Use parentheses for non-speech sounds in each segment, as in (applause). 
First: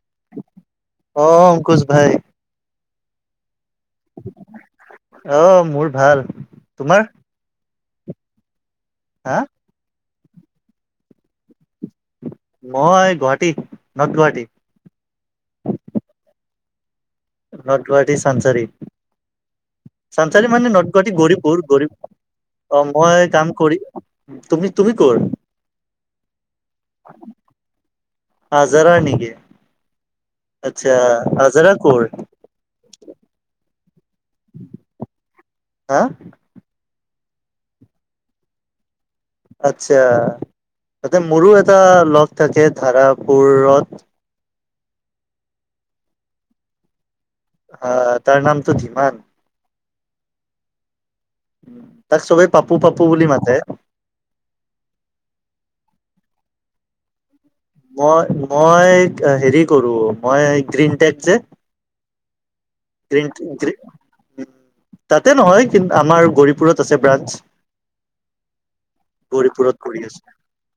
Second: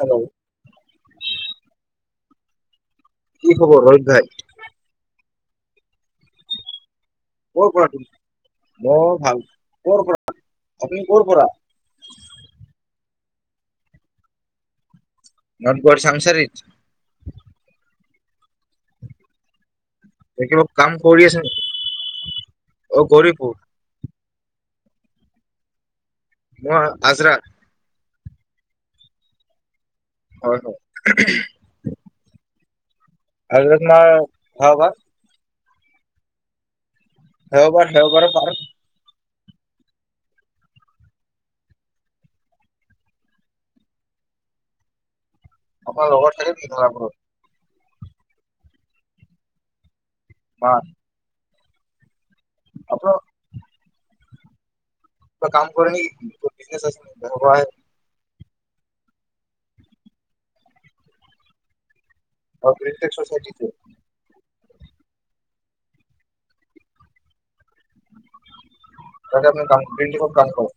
Hello অ অংকুশ ভাই। উম। খবৰ অধ্যাই (unintelligible) আহ মোৰ ভাল, তোমাৰ? ক কটোম (unintelligible) বৰ হা ভাল কৰ পৰা? আপুনি ক'ৰ পৰা? মই গুৱাহাটী, নৰ্থ গুৱাহাটী। নৰ্থ গুৱাহাটী চাংছাৰিত। নৰ্থ গুৱাহাটী চাংছাৰি। চাং এ ছাৰি কিবা মানে কাম নৰ্থ গুৱাহাটী কৰি আছে নেকি গৌৰীপুৰ গৌৰীপুৰ অ' মই কাম কৰি, তুমি -তুমি কৰ? মই আজৰা। আজাৰাৰ নিকি? হয় হয় আচছা আজাৰাৰ কৰ? (unintelligible) (unintelligible) হা, - দেওবাৰ - হেওবাৰ পাৰ আচ্ছা তাতে মোৰো এটা লগ থাকে ধাৰাপুৰত। আপোনাৰ লগৰ থাকে নিকি ধাৰাপোৰত? আহ তাৰ নামটো ধীমান। (unintelligible) উম, তাক চবেই পাপু -পাপু আপোনাৰ বুলি মাতে । কিবা কাম কৰে (unintelligible) মই, মই হেৰি কৰোঁ মই গ্ৰীণটেক যে, আৰু গ্ৰীণ টেক চচাইটিত (unintelligible) তাতে নহয় কিন্তু আমাৰ গৌৰিপুৰত আছে ব্ৰানচ। তাতে আপুনি কাম গৌৰীপুৰত কৰি গ্ৰীণ আছো টেকত কাম কৰে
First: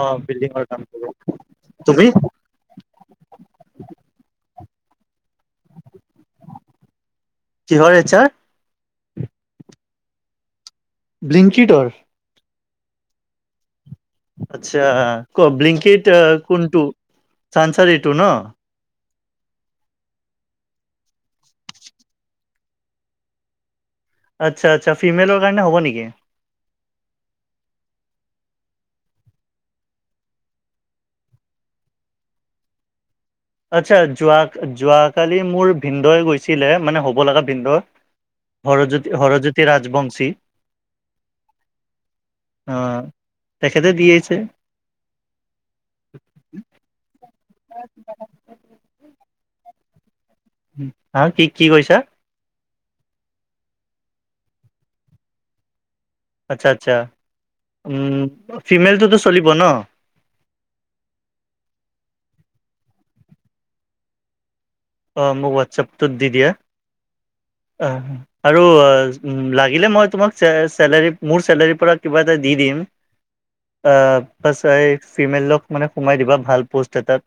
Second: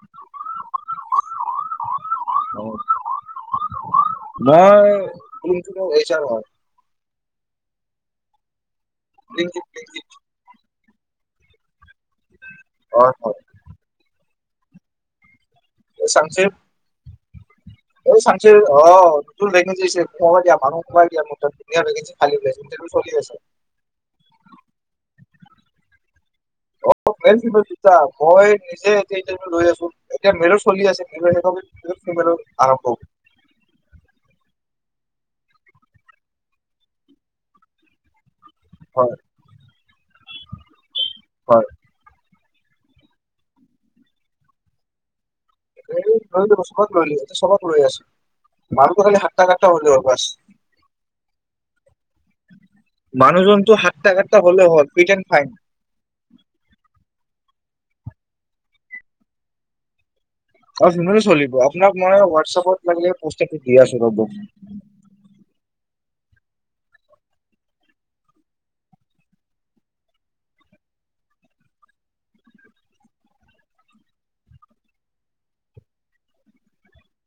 আহ, বিল্ডিঙৰ কাম কৰি তুমি? অ। মই কোনটো বা ৱে, এইচাৰ হয়। কিহৰ এইজচাৰ? (unintelligible) ব্লিংকিডৰ। হয়- হয় । আচ্ছা। ক' ব্লিংকিট কোনটো? চানচাৰ এইটো ন অহ চাংচাৰিৰ অ ' (unintelligible) আচ্ছা -আচ্ছা ফিমেলৰ কাৰণে হ'ব নেকি? অ ' মেইল - ফিমেল দুটা ।মই নিজে এতিয়া ইটাৰভিউ লৈ আছো এতিয়া মেলৰ চলি আছে এইটো শেষ হলে তেতিয়া ফিমেলৰ আৰম্ভ হব। আচ্ছা যোৱা -যোৱাকালি মোৰ ভিনদই গৈছিলে মানে হ'ব লগা ভিনদ, হৰজ্যো হয় -হৰজ্যোতি ৰাজবংশী । হয় অ তেখেতে দিয়েছে। এই ৰ বছত ৰিলি (unintelligible) চবক ৰৈ আছে মানুহটো খালি হ কতা কথা হলিব ক্লাছ। (unintelligible) হ কি কি কৈছা? মানুহজনটো হাত্টা খ্টা হলেও হয় ফিট এণ্ড ফাইন। আচ্ছা আচ্ছা উম ফিমেলটোতো চলিব ন? অ চলিব আপোনাক মই হোৱাটছআপত লাগিলে পইচাতো দি আছো ৰব। অঁ মোক হোৱাটছআপটোত দি দিয়া আৰু লাগিলে মই তোমাক চেলেৰী মোৰ চেলেৰীৰ পৰা কিবা এটা দি দিম বাছ ফিমেলক মানে সোমাই দিবা ভাল প'ষ্ট এটাত।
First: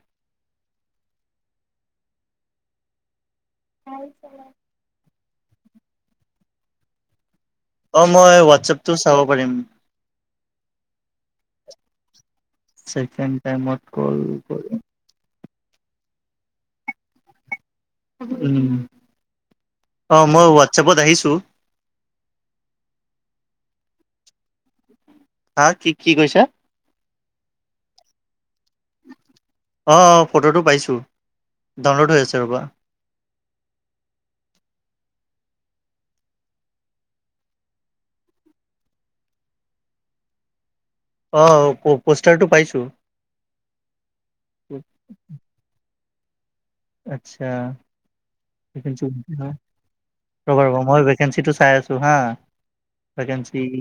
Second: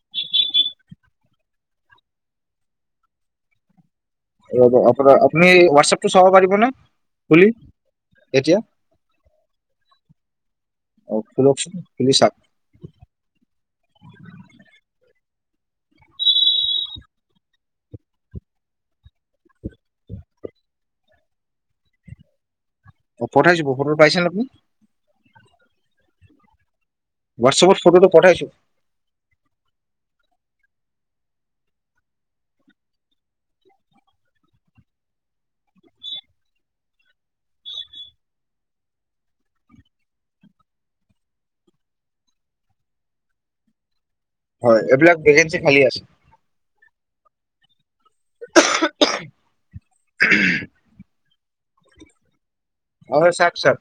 আৰু ৰব আপুনি হোৱাটছএপটো চাব পাৰিবনে? খুলি অ মই এতিয়া হোৱাটছপটো চাব পাৰিম। খোলিচাক। ছেকেণ্ড তাইমত কল কৰি উ অ মই হোৱাটছাপত আহিছো। অ পঠাইছো বহুতৰ পাইছে ন আপুনি? হা কি 'কি কৈছা? হোৱাটছএপত ফটোটো পঠাইছো। অ অ ফটোটো পাইছো। ডাউনলোড হৈআছে ৰ'বা। আহ পোষ্টাৰটো পাইছো। হয় এইবিলাক ভেকেঞ্চি খালী আছে। আচ্ছা। ৰ'বা ৰ'বা মই ভেকেঞ্চিটো চাই আছো। চুহা। হয় চাওক ভেকেঞ্চি, চাওক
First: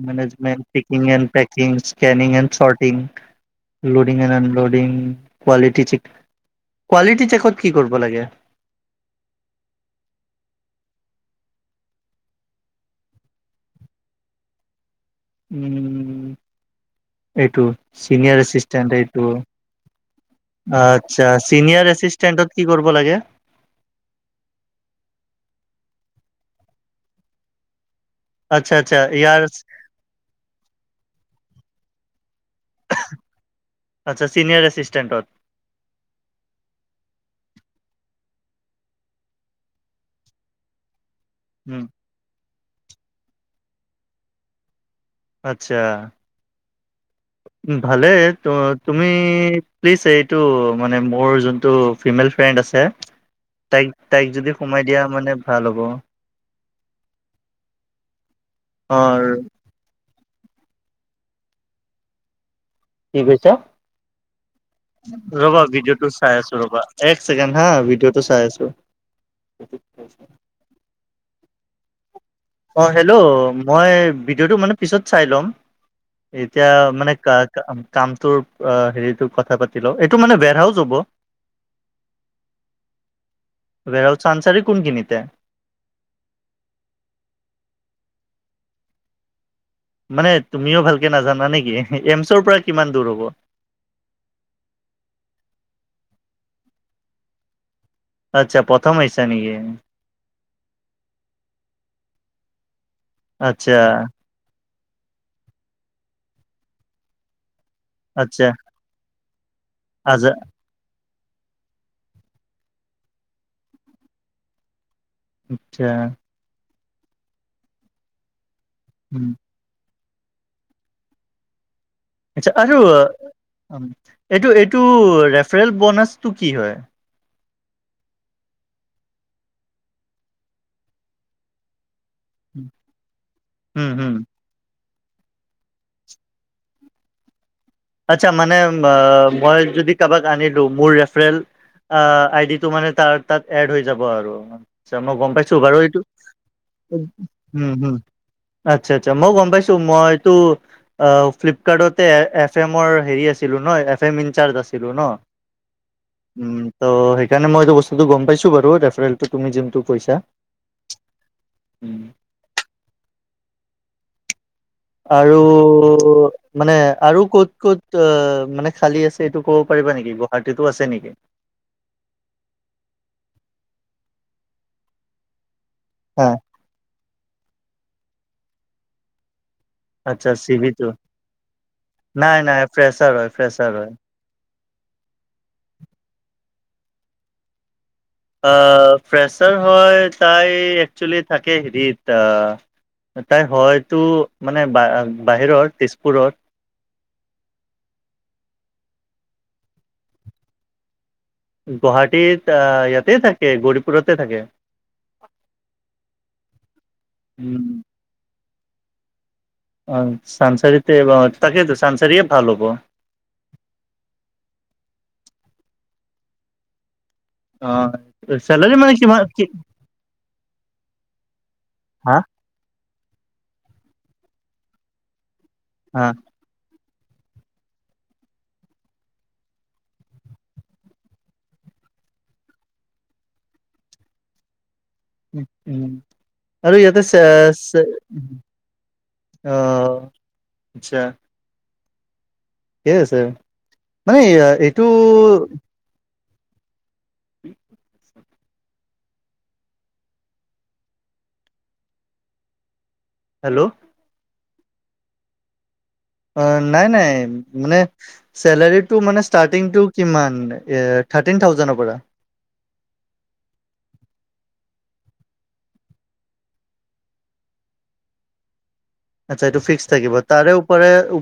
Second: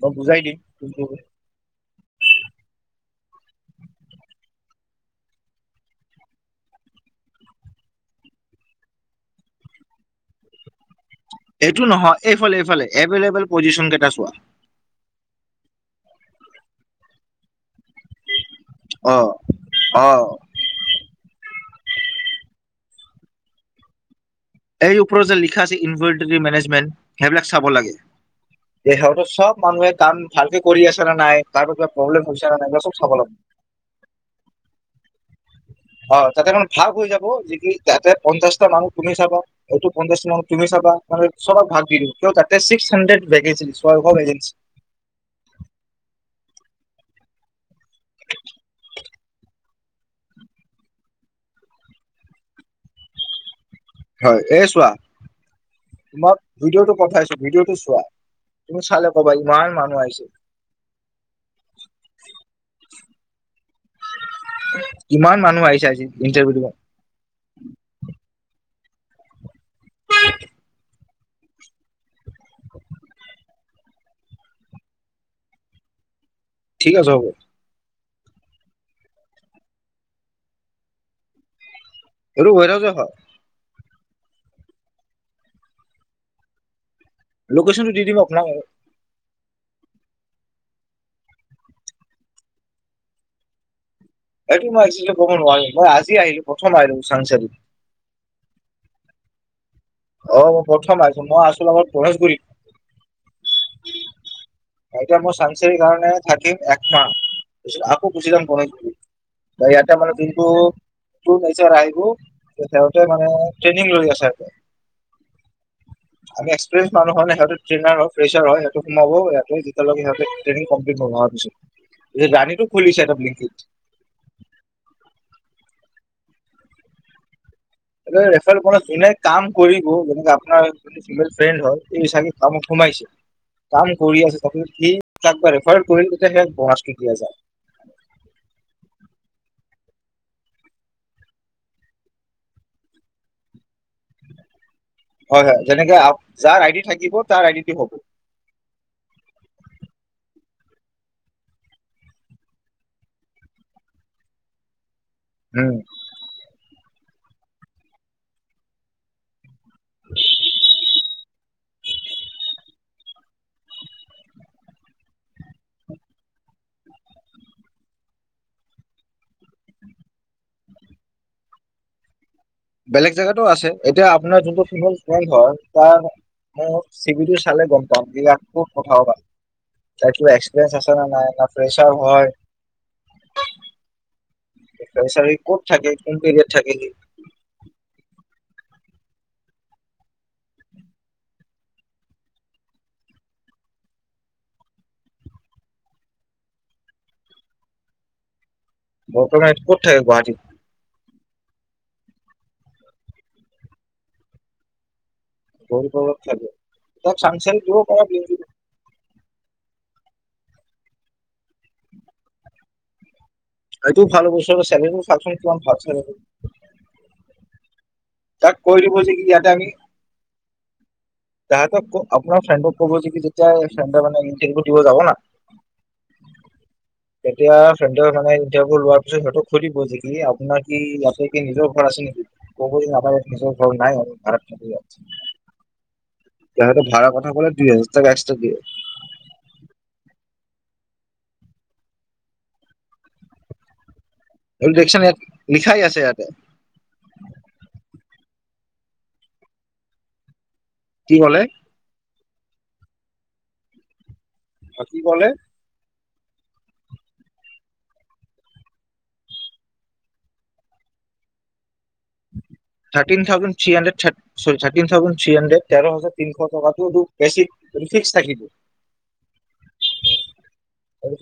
মই বুজাই দিম মেনেজমেণ্ট, কিন্তু টেক্নিনিকেন, ক্সেনিং এন্দ থাৰতিন। লডিং এলডিং কোৱালিটি কোৱালিটি কি কৰিব লাগে। এইটো নহয় এইফালে এইফালে এভেইলেবেল পজিশন কেইটা চোৱা। উম এইটো। চিনিয়ৰ এচিষ্টেণ্ট অ এইটো অ আচ্ছা চিনিয়ৰ এচিষ্টেণ্টয় কি কৰ কৰিব লাগে এই ওপৰত যে লিখা আছে ইনভলিটী মেনেজমেণ্ট সেইবিলাক চাব লাগে। আচ্ছা আচ্ছা ত ইয়াৰ চব মানুহে কাম ভালকে কৰি আছে নে নাই তাৰ পৰা কিবা প্ৰব্লেম হৈছে ন নাই কিবা চব চাব লাগব আচ্ছা চিনিয়ৰ এচিষ্টেণ্টত অ তাতে মানে ভাগ হৈ যাব য কি তাতে পঞ্চাছটা মানুহ তুমি চাবা। এইটো পঞ্চাশ মানু তুমি চাবা। চবক উম ভাগ দি দ কিয় তাকে ছিক্স হানড্ৰেড ভেকেঞ্চি আচ্ছা ভালেই তুমি প্লিজ এইটো মানে মোৰ যোনটো ফিমেল ফ্ৰেণ্ড আছে তাইক তাইক হয় যদি ।এ সোমাই চোৱা দিয়া মানে ভাল হ'ব তোমাক ভিডিঅ'টো পঠাইছো ভিডিঅ'টো চোৱা তুমি অ চালে কবা ইমান মানুহ আহিছে। কি কৈছ? ইমান ৰবা মানুহ আহিছে আজি ভিডিঅ'টো চাই ইণ্টাৰভিউ আছো দিব ৰবা এক ছেকেণ্ড হা ভিডিঅ'টো চাই আছো। পেক অ হেল্ল' মই ভিডিঅ'টো মানে পিছত চাই ল'ম এতিয়া ঠিক আছে মানে হ'ব কা কা কামটোৰ হেৰিটো কথা পাতি লওঁ এইটো মানে বে়ৰহাউজ হ'ব। এইটো বেৰহাউজ এ হয়। বেৰাও চানচাৰি কোনখিনিতে‌? লোকেশ্যন টো দি দিম আপোনাক বাও মানে তুমিও ভালকে নাজানা নেকি এমচৰপৰা কিমান দূৰ হ'ব? এইটো মই এক্সেলি কব নোৱাৰো মই আজি আহিলো প্ৰথম আহিলো চানচাৰিত আচ্ছা প্ৰথম আহিছা নেকি? অ মই প্ৰথম আহিছো মই আছিলো আগত পৰেশগুৰিত আচ্ছা এটা মোৰ চানসাৰীৰ কাৰণে থাকিম এক মাহ আকৌ গুছি আচ্ছা যাম গণেশগুৰিত বা ইয়াতে মানে আজা কিন্তু টো হৈছে ৰাইবো সিহঁতে মানে ট্ৰেনিং লৈ আছে আগত আচ্ছা প্ৰেচ মানুহ হ'লে সেতো ট্ৰেইনাৰ হয় প্ৰেচাৰ হয় ত সোমাব উম এয়াত দিব লাগে আৰু ট্ৰেনিং কমপ্লিট হোৱা পাছত আচছা আৰু এইটো এইটো ৰেফাৰেল বনাছ টো কি হয় মানে ৰেফাৰেল বনাছ‌ যোনে কাম কৰিব যেনেকে আপোনাৰ য ফিমেল ফ্ৰেণ্ড হয় । এই চাগে কামত সোমাইছে উম কাম হম কৰি আছে তাকো সি তাক ৰেফাৰেল কৰিম তেতিয়া হে (unintelligible) পোৱা যায় আচ্ছা মানে মা মই যদি কাৰবাক আনিলো মোৰ ৰেফাৰেল আ আইদি তো মানে তাৰ তাত এড হৈ যাব যাব আৰু আচ্ছা মই গম হয় পাইছোঁ হয় বাৰু যেনেকে এইটো যাৰ আইডি উ থাকিব তাৰ আইডিটো হ'ব হম আচ্ছা আচ্ছা মই গম পাইছোঁ মই এইটো অ ফ্লিপকাৰ্টতে এ এফ ফেমৰ হেৰি আছিলো ন এফ এম ইনচাৰ্জ আছিলো ন উম উম ত সেই সেইকাৰণে মই এই বস্তু গম পাইছো বাৰু ৰেফাৰেল তুমি জিম টো পইছা উম আৰু মানে আৰু ক'ত ক'ত অ মানে খালী আছে এইটো ক'ব পাৰিবা নেকি গুৱাহাটীতো আছে নেকি? বেলেগ জেগাতো আছে এতিয়া আপোনাৰ যোনটো ফিমেল (unintelligible) তাৰ চিবিলটো চালে গম পাম এই খুব কথাও ভাল আচ্ছা চি বি তো ফ্ৰেচাৰ হয় নাই নাই ফ্ৰেছাৰ হয় ফ্ৰেছাৰ হয়। চাৰী ক'ত থাকে কোন এৰিয়াট থাকে সি? আ ফ্ৰেছাৰ হয় তাই একচুৱেলি থাকে হেৰিত তাই হয়তো মানে বাহিৰৰ তেজপুৰত বৰ্তমান এই ক'ত থাকে গুৱাহাটীত। গুৱাহাটীত ইয়াতে থাকে গৌৰিপুৰতে থাকে। গৌৰীপুৰত থাকে, ত চাংচাৰ উম দিব পৰা অঁ চানচাৰিতে তাকেইতো চানচাৰীয়ে ভাল হ'ব। এইটোও ভাল বছু চে ভাবচোন কিমান ভাব চ অঁ তাক কৈ দিব যে ইয়াতে আমি, তাহ তকাৰ হা আপুনাৰ ফ্ৰেড ক'ব যে যেতিয়া ফ মানে ই দিব যাব না হা তেতিয়া ফ্ৰেডৰানে ইণ্টাৰভিউ লোৱাৰ পিছত সিহঁতক সৈ দিব যে কি আপোনাৰ কি ইয়াতে কি নিজৰওৰত আছে নেকি ক'ব ন ব স নাই আৰু ভাৰত চ আৰু উ উ আৰু ইয়াতে ভাড়াৰ চ কথা ক'লে দুই হাজাৰ টকা উ এক্সট্ৰা দিয়ে আহ আচ্ছা। ঠিকে আছে। নাই এইটো। দেখছা ইয়াত (unintelligible) উম। কি হলে? হেল্ল'। আৰু কি কলে? অঁ নাই নাই মানে চেলাৰীটো মানে ষ্টাৰ্টিংটো কিমান থাৰ্টিন থাউজেডৰ পৰা চ থাৰ্টিন থাউজেণ্ড থ্ৰী হাণ্ড্ৰেড তেৰ হাজাৰ তিনিশ টকাটো বেছি ফিক্স থাকিব। আচ্ছা এইটো ফিক্স থাকিব তাৰে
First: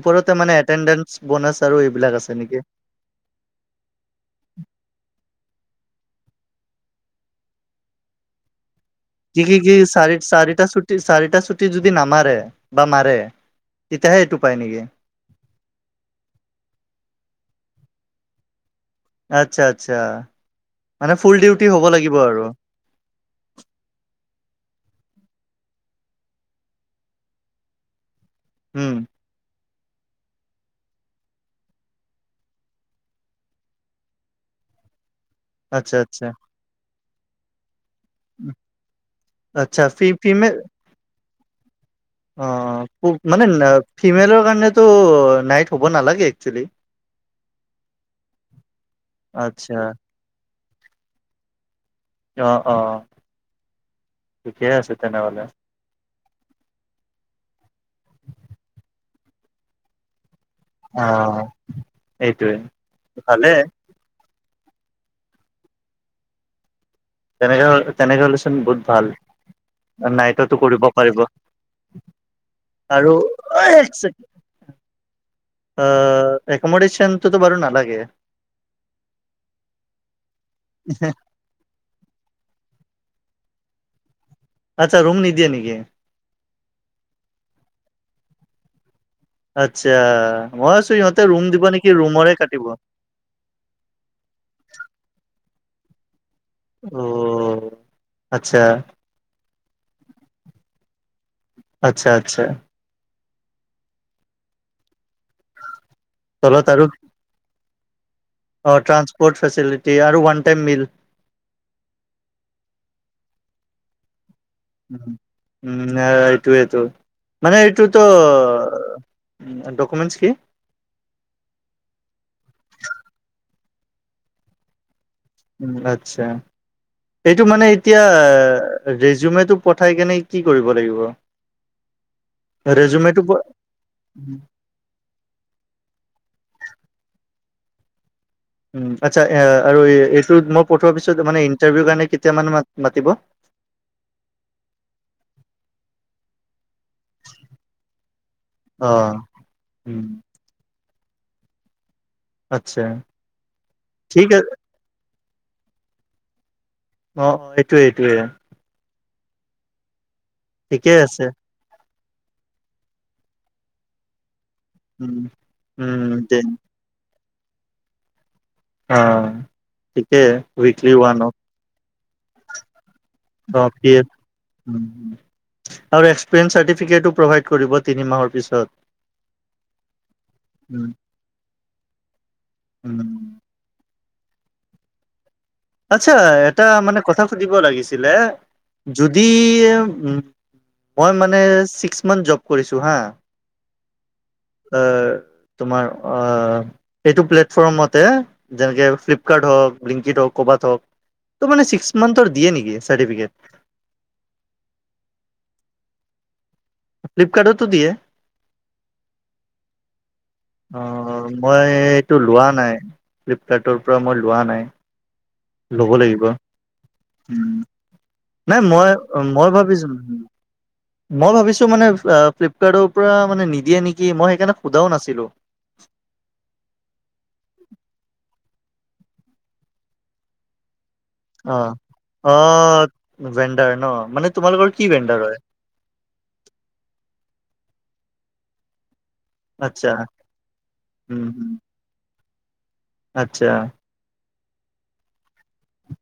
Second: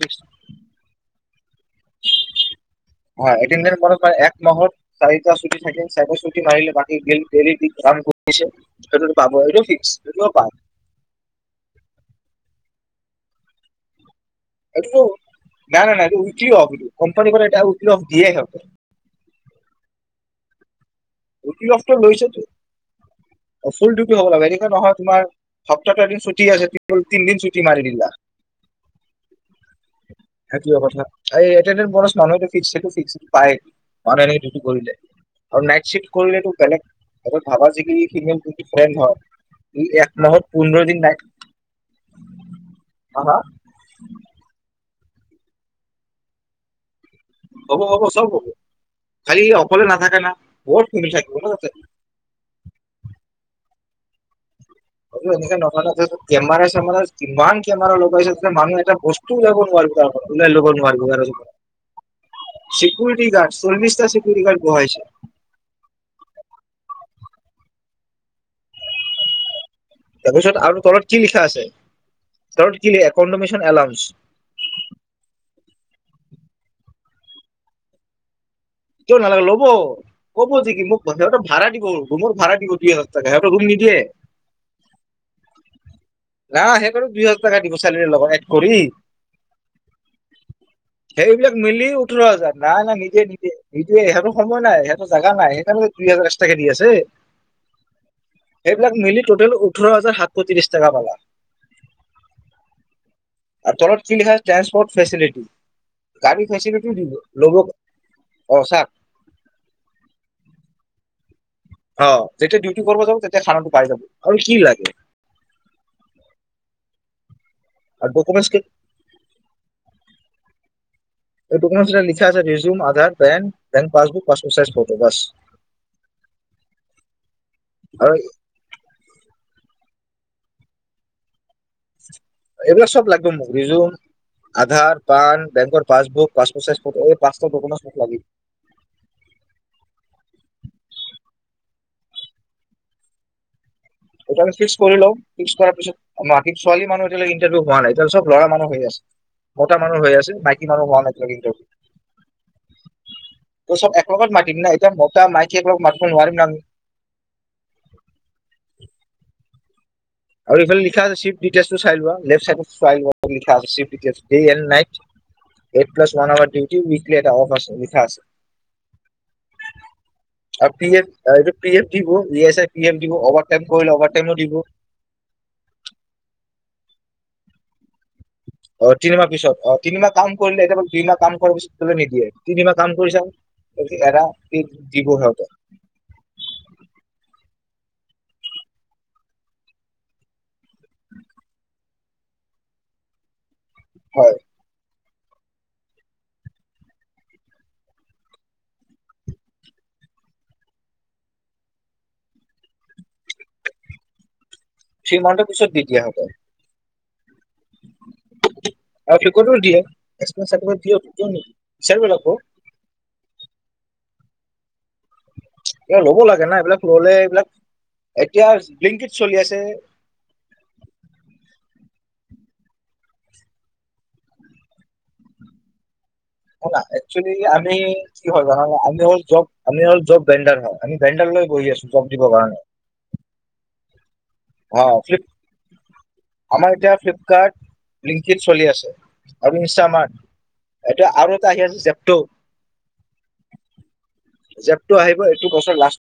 ফিক্স মানে এটেণ্ডেস ব । হয় (unintelligible) এক মাহত চাৰিটা ছুটি থাকে! চাই চুি মাৰি গ পেছে কি কি কি চাৰি চাৰিটা চাৰিটা ছুটি যদি নামাৰে। মাৰে তেতিয়াহে এইটো। পায় নেকি? নাই নাই নাই এইটো ৱেকলি হব্ এইটো কোম্পানীৰ পৰা। ক কফ দিয়ে খ আচ্ছা আচ্ছা। মানে ফুল ডিউটি হ'ব লাগিব আৰু ফুল ডিউটি হব লাগে। নহয় তোমাৰ সপ্তাহটো এদিন ছুটি আছে তিনিদিন ছুটি মাৰি দিলা। উম। সেইটো য়ে কথা এই এ বৰ মানুহ ফস সেইটো ফ্সটো পায় মানুহ এনে কৰিলে। আৰু নাইট আচ্ছা চীফ আচ্ছা। কৰিলেতো বেলেগ। অকল ভাবা যিখিনি ফিমেল ডিফাৰেণ্ট হয় আচ্ছা ই ফি এক মাহত ফিমেল পোন্ধৰ দিন নাই। অ' মানে ফিমেলৰ কাৰণে টো নাইট হ'ব নালাগে একচোৱেলি। হ'ব, হ'ব চব হ'ব খালি আচ্ছা অকলে নাথাকে না। বহুত শুনি থাকো ন। অ', অ'। ঠিকে আছে এনে তেনেহ'লে। এনকে নহয় ন, কেমেৰা চেমেৰা কিমান কেমেৰা লগাইছে মানুহ এটা পষ্ট -তে কৰিব নোৱাৰিব তাৰ পৰা। ওলাই লব অ নোৱাৰিব এইটোৱে আও চিকুৰীটি ভালে গাৰ্ড চিকুৰোটি গাৰ্ড বহাইছে। তেনেকে -তেনেকে হ'লেচোন বহুত ভাল। নাইটতো তাৰপিছত আৰু কৰিব তলত পাৰিব কি লিখা আছে তলত কি আৰু এনডমচন এলাউন্ছ? অ' এককমোডেশনটো ত বাৰু নালাগে। কিয় নালাগে ল'ব- ক'ব, যে কি মোক সিহতে ভাড়া দিব ত মোৰ ভাড়া দিব দুই হাজাৰ সিহঁতৰ ৰুম নিদিয়ে। আচ্ছা ৰুম নিদিয়ে নেকি অ' সেইকাৰণে দুই হাজাৰ টকা দিব। চালাৰিৰে লগত এক কৰি আচ্ছা! মই আছো ইহঁতে ৰুম সেইবিলাক দিব মিলি নেকি ৰুমৰে কাটিব। এয়ে ইহঁতৰ সময় নাই, সিহত জাগা একেলগে দুইহাজাৰ আছে। দি আছে অ আচ্ছা সেইবিলাক মিলি টটেল ওঠৰ হাজাৰ সাতশ ত্ৰিশ টকা পাবা। আচ্ছা আচ্ছা আৰু তলত কি লিখা ট্ৰেন্সপোৰ্ট ফেচিলিটি? গাড়ী তলত আৰু ফেচিলিটি দিব ল'ব। অ' ট্ৰানসপ'ৰ্ট ফেচিলিটি আৰু ওৱান টাইম মিল। অ' যেতিয়া ডিউটি কৰব যাব তেতিয়া খানাটো পাই যাব। আৰু কি লাগে উ'ম এইটোৱেটো। মানে এইটোতো আৰু ডকুমেণ্টছ ডকুমণ্ট কি? ডকুমেণ্টছ লিখা আছে resume Aadhaar PAN passbook, passport size photo. বাছ উ'ম আচ্ছা, এইটো মানে এতিয়া আৰু ৰেজিওমেটো পঠাই কেনে কি কৰিব লাগিব? এইবিলাক চব ৰেজুমেটো প লাগিব মোক ৰিজুম আধাৰ পান বেংকৰ পাছবুক। পাঁচ পট চাইজ ফটো এই পাঁটা দোকমেন ফটো লাগি আচ্ছা আৰু এইটো মই পঠোৱাৰ পিছত মানে ইণ্টাৰভিউ কাৰণে কেতিয়া মানুহ মাতিব। টো ফিক্স কৰি লওঁ ফিক্স কৰাৰ পিছত মাতিম। ছোৱালী মানুহৰ এতিয়ালৈকে ইন্টাৰভিউ হোৱা এতিয়া চব লৰা মানুহ হৈ আছে। অ', মতা মানুহ উম, হৈ আছে মাইকী মানুহ হোৱা নাই। লগ ইন আচ্ছা কৰি তই চব এক ঠিক লগত আছে মাতিম না এতিয়া মতা নাই। কে মাত ব নোৱাৰিম না আমি অ অ এইটোয়ে এইটোয়ে আৰু এইফালে লিখা আছে চিপ দিতেলছটো চাই লোৱা। লেফ্ট চাইড লিখ আছে shift details day and night um, eight um, plus one the hour duty ওইঠ (unintelligible) এটা অৱ আছে, লিখা আছে। অ ঠিকে ওৱিক ওৱানত উলিয়াই ছে (unintelligible) পি এম দিব অভাটাইম কৰিলে এফ অভাটাইমো দিব। (unintelligible) আৰু এস্কপ্ৰিয়েছ চাৰ্টিফিকেট প্ৰভাইট কৰিব। তিনি মাহৰ পিছত। অ তিনিমাহ পিছত, অ তিনিমাহ কাম কৰিলে এতিয়া উম, বোলে দুমাহ কাম কৰাৰ পিছত ত নিদিয়ে, তিনিমাহ কাম কৰি চাং। উম, এৰা জীৱ সৈতে দিব লাগিছিলে, যদি মই মানে ছিক্স মান্থৰ জব কৰিছো হা। হয় (unintelligible) অ তোমাৰ এইটো প্লেটফৰ্মতে যেনেকে ফ্লিপকাৰ্ট হওক লিংকত হওক। কবাত হওক ত মানে ছিক্স মাম্থৰ দিয়ে নেকি চাৰ্টিফিকেট (unintelligible) ত্ৰীমাণ্ঠ পিছত দি দিয়া হব (unintelligible) ফ্লিপকাৰ্টত। আৰু টিকতো দিয়ে। এক্সপেৰিয়েঞ্চ চাৰ্টিফিকেট অ দিয়ে কিয় নিদিয়ে মই বিচাৰিব এইটো লাগিব লোৱা নাই। ফ্লিপকাৰ্টৰ পৰা মই লোৱা নাই। লব এইবিলাক লাগিব লাগে না এইবিলাক ল'লে উ এইবিলাক এতিয়া নাই মই ব্লিংকিত চলি মই আছে ভাবিছো মই ভাবিছো মানে, ফ্লিপকাৰ্টৰ পৰা মানে নিদিয়ে নেকি মই সেইকাৰণে শুধাও নাছিলো। একচেলি আমি কি হয় জান আমি জব আমি জব বেণ্ডাৰ হয়। আমি ভেণ্ডাৰ লৈ অ বহি আছো জব দিবৰ অ কাৰণে ভেণ্ডাৰ (unintelligible) ন মানে (unintelligible) অ ভেণ্ডাৰ ফিপ হয় আমাৰ এতিয়া ফ্লিপকাৰ্ট। লিংকিত চলি আছে। আৰু আচ্ছা ইনষ্টামাৰ্ট এয়া উম আৰু উম এটা আহি আছে জেপটো (unintelligible) আচ্ছা। জেপটো আহিব, এইটো বছৰ লাষ্ট